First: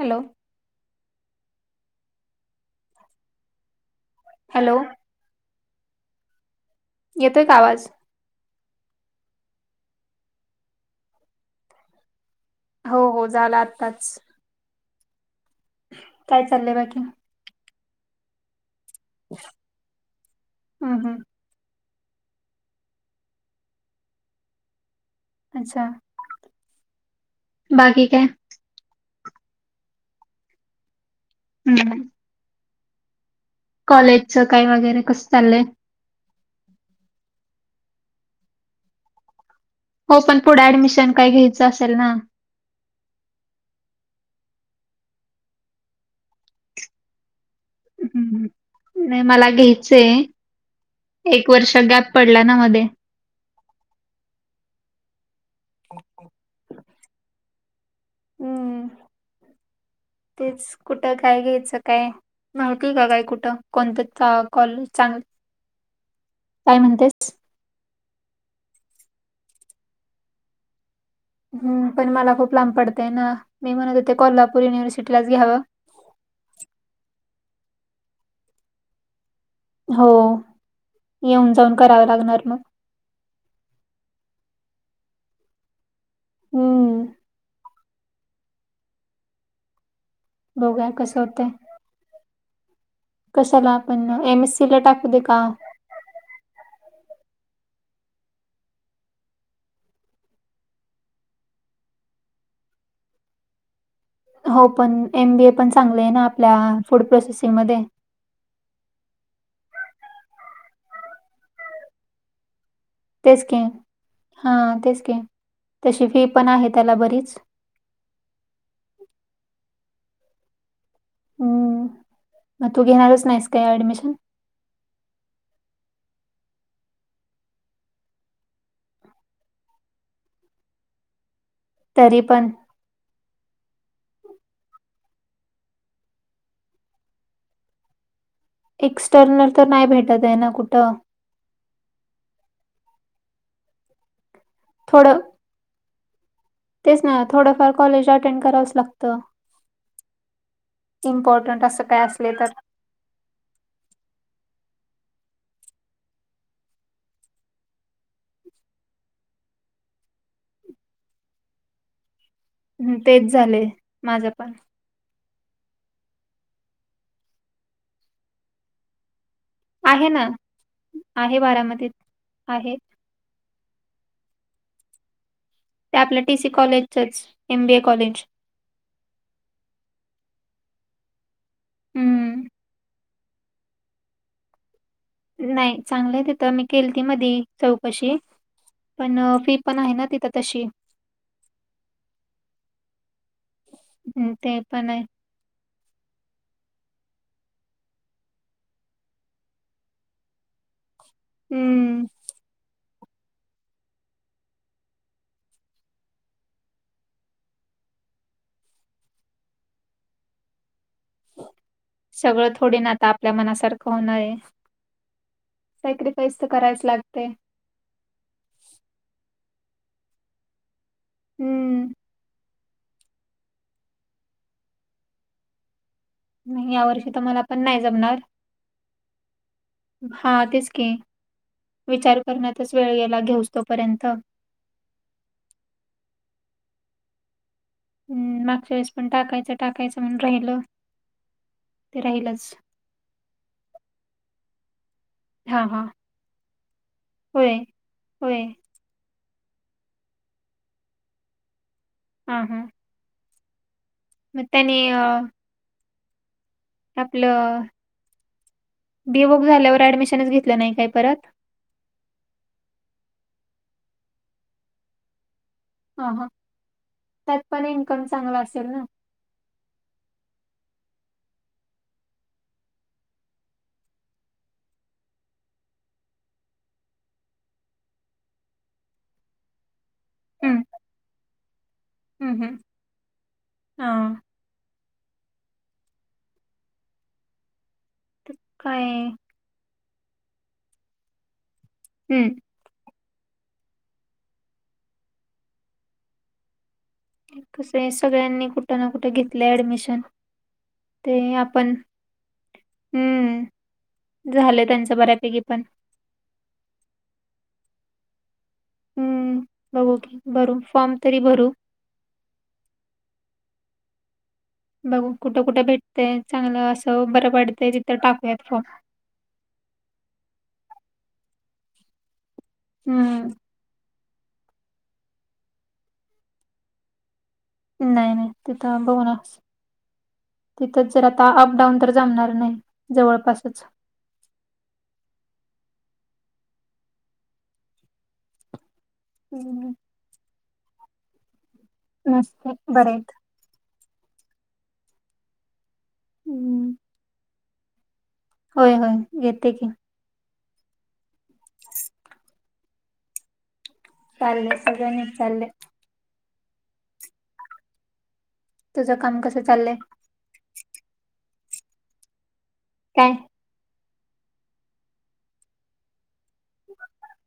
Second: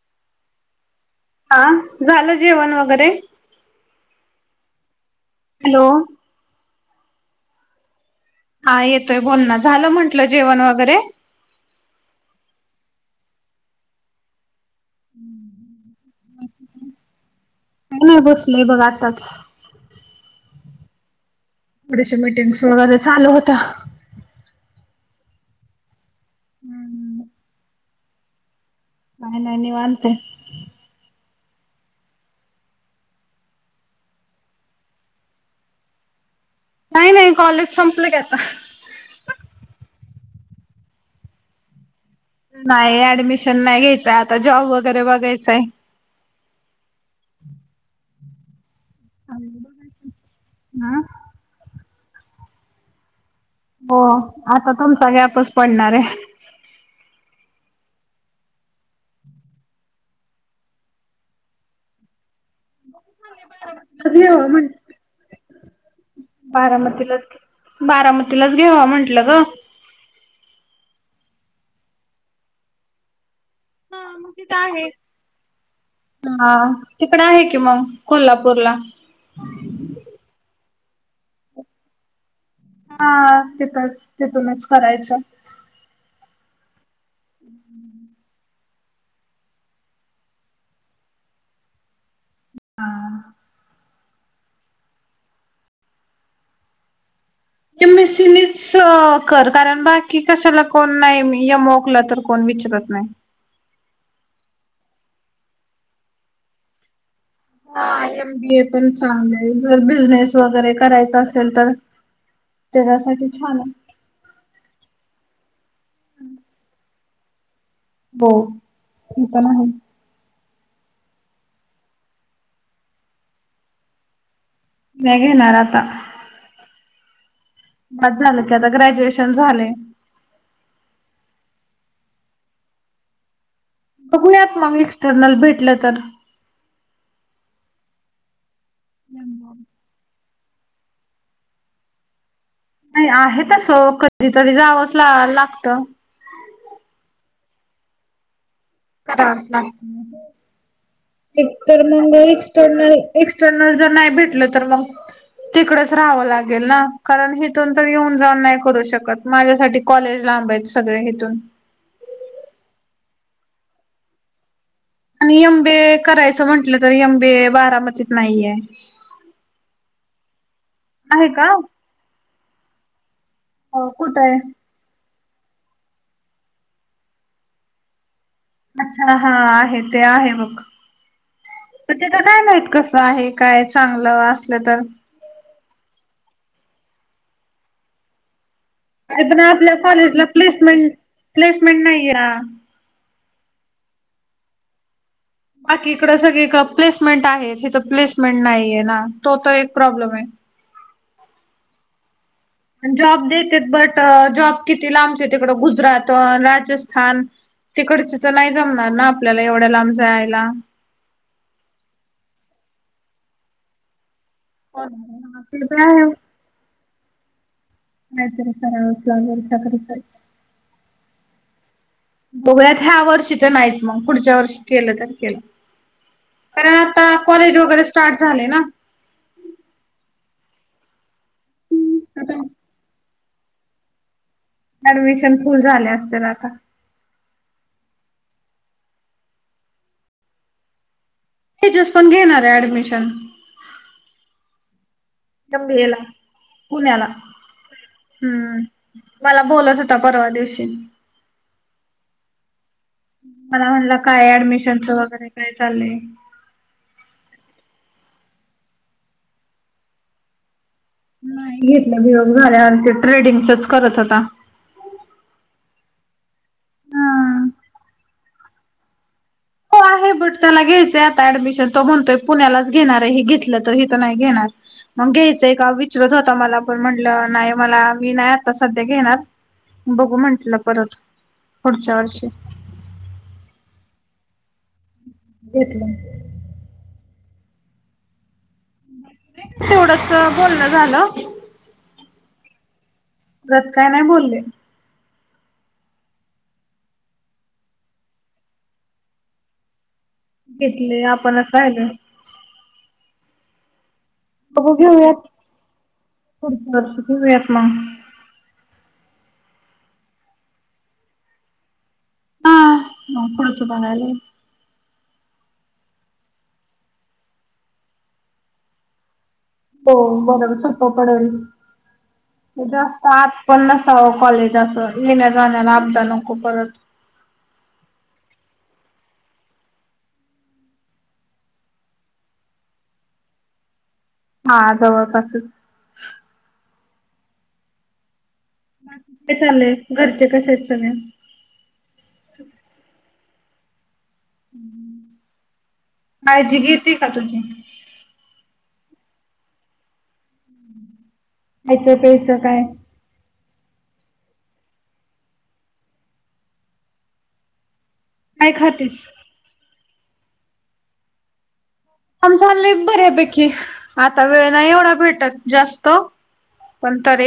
Hello हा झालं जेवण वगैरे. Hello hello. येतोय का आवाज? हा येतोय बोलना झालं म्हंटलं जेवण वगैरे. हो हो. झाला आताच. हम्म काय चाललंय बाई तुम काय नाही बसलोय बघ आताच. हम्म हम्म. थोडीशी मीटिंग्स वगैरे चालू होतं. अच्छा. [unintelligible] बाकी काय? काय नाही निवांत आहे. हम्म कॉलेजचं काय वगैरे कसं चाललंय? नाही नाही, कॉलेज संपलं की आता. हो, पण पुढे ऍडमिशन काही घ्यायचं, असेल ना. नाही ऍडमिशन नाही घ्यायचंय, आता जॉब वगैरे बघायचंय. हम्म हम्म.. मला हा घ्यायचेय एक वर्ष गॅप. पडला ना मध्ये. हो, आता तुमचा गॅपच पडणार ये. हम्म. तेच कुठं काय घ्यायचं काय. माहिती का काय कुठं कोणत, घेवा म्हण कॉलज चांगलं काय बारामतीलाच म्हणतेस. बारामतीलाच घेवाव म्हंटलं ग. हम. पण मला खूप लांब पडतेंय ना, मी म्हणत होते मग तिथं कोल्हापूर आहे युनिव्हर्सिटी लाच घ्यावं. हा तिकडे आहे की, मग कोल्हापूरला. हो येऊन जाऊन करावं लागणार मग. हा तिथच तेथूनच करायचं. हम्म. हम्म. बघुया कस होतंय. हा. कशाला आपण, एम एस सी ला टाकू दे का. एमसीनीच कर कारण बाकी, कशाला कोण नाही यमोकला तर. कोण विचारत नाही. हो पण एम बी ए पण चांगलं आहे ना, आपल्या फूड प्रोसेस. हा एम बी ए पण चांगले आहे, ‌जर बिझनेस वगैरे करायचा असेल तर. त्याच्यासाठी तेच की छान आहे. हा तेच की. तशी फी पण आहे त्याला बरीच. हो ते पण आहे. हम्म. मग तू घेणारच नाहीस, का ऍडमिशन. नाही घेणार आता. बास झालं की आता, ग्रॅज्युएशन झाले. तरी पण. बघूया मग, एक्सटर्नल भेटलं तर. एक्सटर्नल तर नाही भेटत आहे, ना कुठं. नाही आहे तसं, कधीतरी जावंच ला थोडं लागत. तेच ना थोडंफार कॉलेज, अटेंड करावच लागतं. [unintelligible] इम्पॉर्टंट असं काय असले तर एक्सटर्नल जर नाही भेटलं तर मग? तिकडच राहावं लागेल ना कारण, हिथून तर येऊन जाऊन नाही करू शकत. माझ्यासाठी कॉलेज लांब आहेत सगळे इथून. हं.. तेच झालेय, माझं पण. आणि य एम बी ए करायचं म्हंटलं तर, एम बी ए बारामतीत नाहीये. आहे ना आहे का हो बारामतीत आहे. हो कुठं आहे? ते आपल्या टीसी कॉलेजचच, एम बी ए कॉलेज. अच्छा. हा आहे ते आहे मग, तर त्याच काय हम्म माहित कसं. आहे काय चांगलं, असलं तर. नाही चांगलं तिथं मी केलती मधी चौकशी. पण एदना फी आपल्या पण आहे ना कॉलेजला तिथं तशी प्लेसमेंट प्लेसमेंट नाही रा. हम्म ते पण आहे. बाकी इकडं सगळीकडे प्लेसमेंट आहे तिथं प्लेसमेंट नाहीये ना तो तर एक प्रॉब्लेम आहे. हम्म. जॉब देतेत बट जॉब किती लांबचे, ते तिकडं गुजरात राजस्थान. हिकडच तर नाही जमणार ना आपल्याला एवढ्या लांब जायला. सगळं थोडी ना आता आपल्या मनासारखं होणार आहे. [inaudible] ते तर आहे. ते करायच लागते. काहीतरी करावंच लागेल त्यासाठी काय हम्म. बघुयात ह्या वर्षी तर नाहीच मग पुढच्या वर्षी केलं तर केलं. कारण नाही यावर्षी आता तर मला कॉलेज पण नाय वगैरे जमणार. स्टार्ट झाले ना. हा तेच की विचार आता करण्यातच वेळ गेला घेऊस तोपर्यंत ऍडमिशन फुल झाले असतील आता. हम्म मागच्या वेळेस पण टाकायचं टाकायचं म्हणून राहिल. तेजस पण घेणार आहे ऍडमिशन. हा हा पंधरावीला पुण्याला होय होय हम्म. मला बोलत होता परवा दिवशी. आं हां. मला म्हणला काय ॲडमिशनच अ, वगैरे काय चाललंय? आपलं डी वोक झाल्यावर ऍडमिशनच घेतलं नाही काय परत? घेतलं बियोक झाल्यावर ते ट्रेडिंगचच करत होता. हा हा, हा त्यात पण इन्कम चांगला असेल ना. हो आहे बट त्याला घ्यायचंय आता ऍडमिशन तो म्हणतोय पुण्यालाच घेणार आहे हे घेतलं तर, हीथ नाही घेणार. मग घ्यायचंय का विचरत होता मला, पण म्हटलं नाही मला मी नाही आता सध्या घेणार. बघू म्हटलं हम्म परत पुढच्या वर्षी हम्म हम्म हा. घेतलं असेल. काय थोडसं बोलण झालं. हम्म. तसं काय नाही बोलले. ते कस आहे, सगळ्यांनी कुठं ना कुठे घेतलंय ॲडमिशन घेतले ते आपणच आपण राहिलोय हम्म. झालं बघू त्यांचं घेऊयात, बऱ्यापैकी पण पुढच्या वर्ष घेऊयात मग. हम्म बघू की भरू, फॉर्म तरी भरू. नोकरीच बघायलय. बघू कुठं कुठे भेटतय चांगलं असं बरं पडते तिथं टाकूयात फॉर्म. हो [unintelligible] सोप्पं पडेल जास्त हम्म आत पन्नासाव कॉलेज असं, येण्या जाण्याला आपदा नको परत. नाही नाही ते थांबवणारच. तिथंच जर आता अप डाऊन तर जमणार नाही जवळपासच हा जवळपासच. [inaudible] हम्म चाललंय घरचे कसे आहेत सगळे? मस्त आहे बरे आहेत. हम्म काळजी घेते का तुझी? होय-होय येते की. खायचं प्यायचं काय? चालले सगळ्य नीट चालले. काय तुझं खातेस काम कसं चाललंय? काम चाललंय काय बर्यापैकी आता वेळ नाही एवढा भेटत जास्त. पण, तरी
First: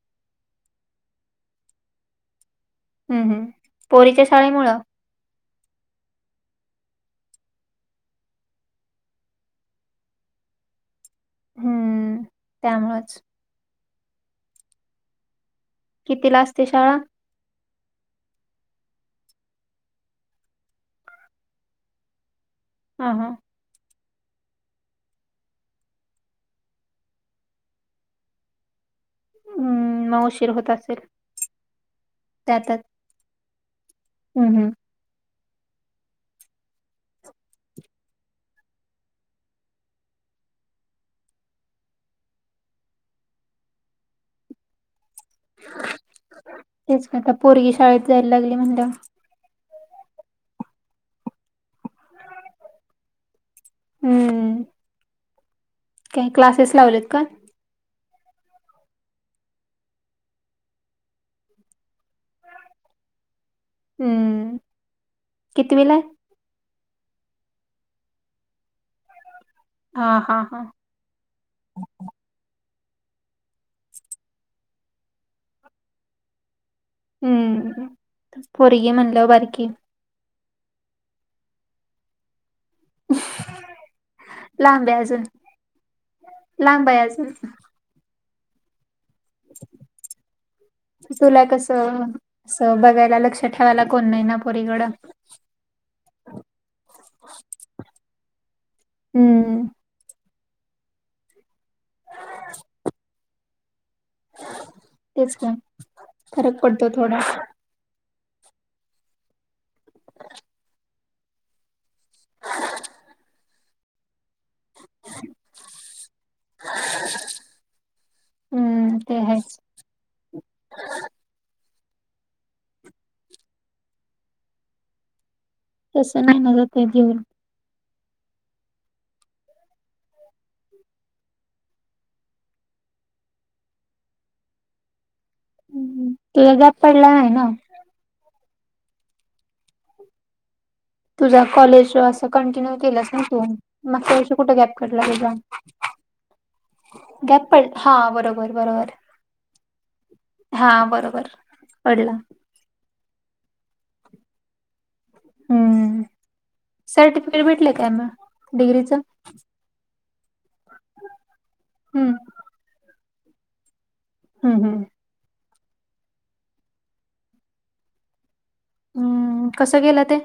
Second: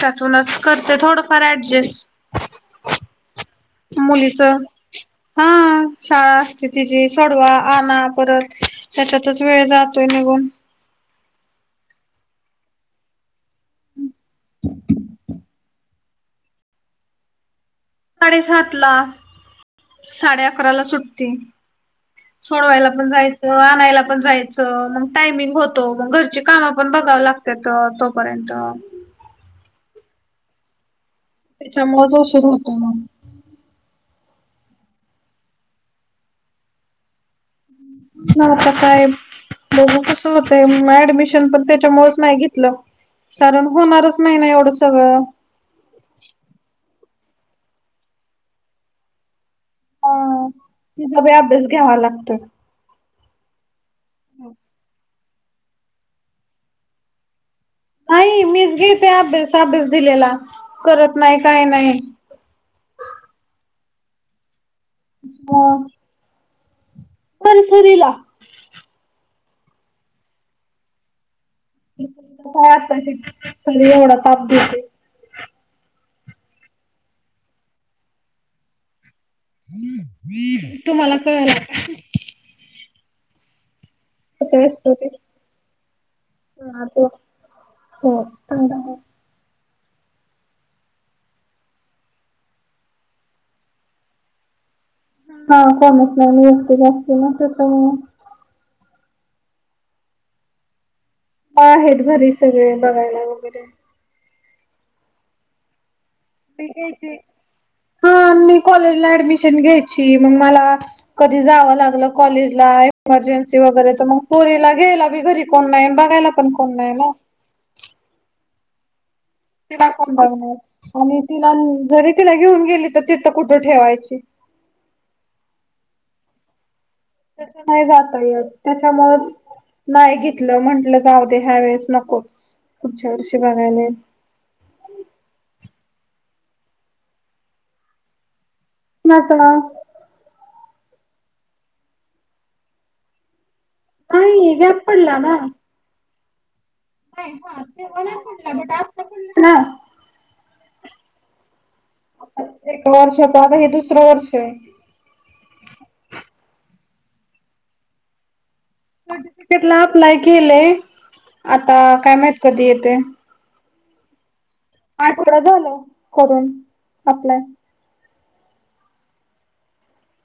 त्यातूनच करते थोडंफार ॲडजस्ट. हम्म हम्म. पोरीच्या मुलीच शाळेमुळं हा, शाळा असते तिची सोडवा आणा परत. त्याच्यातच वेळ जातोय निघून. हम्म त्यामुळेच. [unintelligible] कितीला असते शाळा? साडेसातला साडे अकराला सूटती. सोडवायला पण हा हा जायचं आणायला पण जायचं, मग टायमिंग होतो. मग घरची कामं पण बघाव लागत्यात तोपर्यंत. हम्म मग, उशीर होत असेल. त्याच्यामुळेच उशीर होतोय त्यातच मग. हम्म हम्म. मग आता काय बघु कसं होतंय. ऍडमिशन पण, त्याच्यामुळेच नाही घेतलं. कारण होणारच नाही ना एवढं सगळं. तेच की आता पोरगी शाळेत जायला लागली म्हणल्यावर. अं तिजा बी अभ्यास घ्यावा लागतोय. हम्म. काही क्लासेस लावलेत का? नाही मीच घेते अभ्यास अभ्यास दिलेला. करत नाही, काय नाही. हम्म कितवीलाय? तर्सरीला हा हा हा. सरीत हाय आत्ताशी तरी एवढा ताप देतय. हम्म पोरगी म्हणल्यावर बारकी. तुम्हाला कळल आता. [unintelligible] [unintelligible] लांब आहे अजून हा लांब आहे तो, अजून शांत आहे. [unintelligible] चुला कसं अस बघायला लक्ष ठेवायला, कोण नाही ना पोरीकडं. हा कोणच [unintelligible] ना मग त्याच्यामुळं. हम्म. आहेत घरी सगळे बघायला वगैरे. तेच की. हा मी कॉलेजला ॲडमिशन घ्यायची मग मला. कधी जावं लागलं कॉलेजला इमर्जन्सी वगैरे तर मग. चोरीला घ्यायला बी घरी कोण नाही आणि बघायला पण कोण नाही ना. हम्म ते हायच. त दखून बघणार आणि तिला जरी तिला घेऊन गेली तर तिथं कुठं ठेवायची? तसं नाही ना जात आहे जेवण. तस नाही जात येत त्यांच्यामुळं नाही घेतलं म्हटलं जाऊ दे ह्या वेळेस नकोच, पुुढच्या वर्षी बघायला येईल. हम्म हम्म, तुझा गॅप पडला नाही ना. नाता तुझा कॉलेज असं कंटिन्यू केलंस ना तू? मागच्या वर्षी कुठे नाही गॅप पडलाय पडला तुझा? ना नाही गॅप्प पड हा तेव्हा नाही बरोबर पडला बट बरोबर. आता पडला ना हा बरोबर पडला. एक वर्षता हे दुसरं वर्ष आहे. हम्म सर्टिफिकेट भेटलय मंग डिग्रीचा? टला अँप्लाय केलंय, आता हम्म काय माहित कधी येतंय. हम्म हम्म. आठवडा झालं करून अप्लाय. हम्म कसं गेलं ते?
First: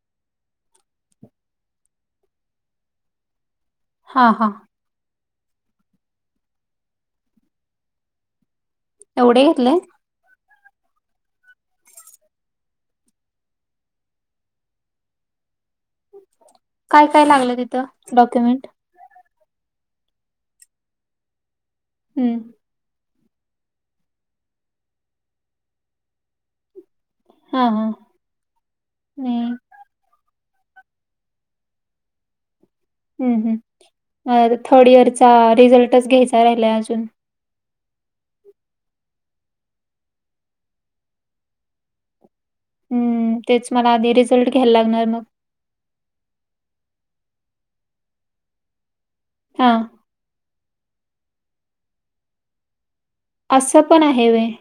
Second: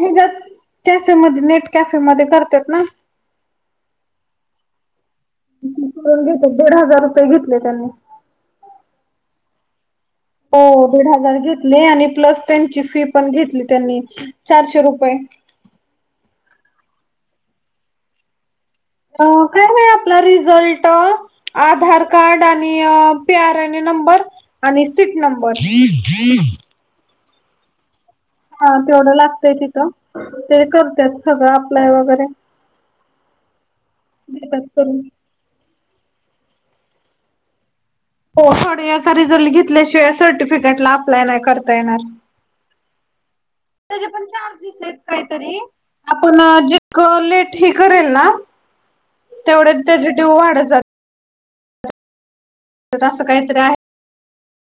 त्याच्यामध्ये नेट कॅफेमध्ये करतात ना. हा हां. करून घेतले दीड हजार रुपये घेतले त्यांनी. एवढे घेतले? हो दीड हजार घेतले आणि प्लस त्यांची फी पण घेतली त्यांनी चारशे रुपये. काय काय लागलं तिथं डॉक्युमेंट? काय नाय आपला रिझल्ट आणि आधार हम्म कार्ड ते पीआर एत नंबर आणि सीट नंबर. हा हा. हा तेवढं नाही लागतंय तिथं ते करतात सगळं अप्लाय वगैरे. हम् ह् माझा देतात थर्ड करून. इयर चा रिझल्टच घ्यायचा राहिलाय अजून. हो थर्ड इयर चा रिझल्ट घेतल्याशिवाय सर्टिफिकेटला अप्लाय नाही करता येणार. हम्म तेच मला त्याचं आधी पण रिझल्ट घ्यायला चार्जेस आहेत लागणार मग काहीतरी. आपण जितकं लेट हे करेल ना हा तेवढ्यात पॉझिटिव्ह वाढत जातात त्यात असं काहीतरी आहे. पण आहे व्हय.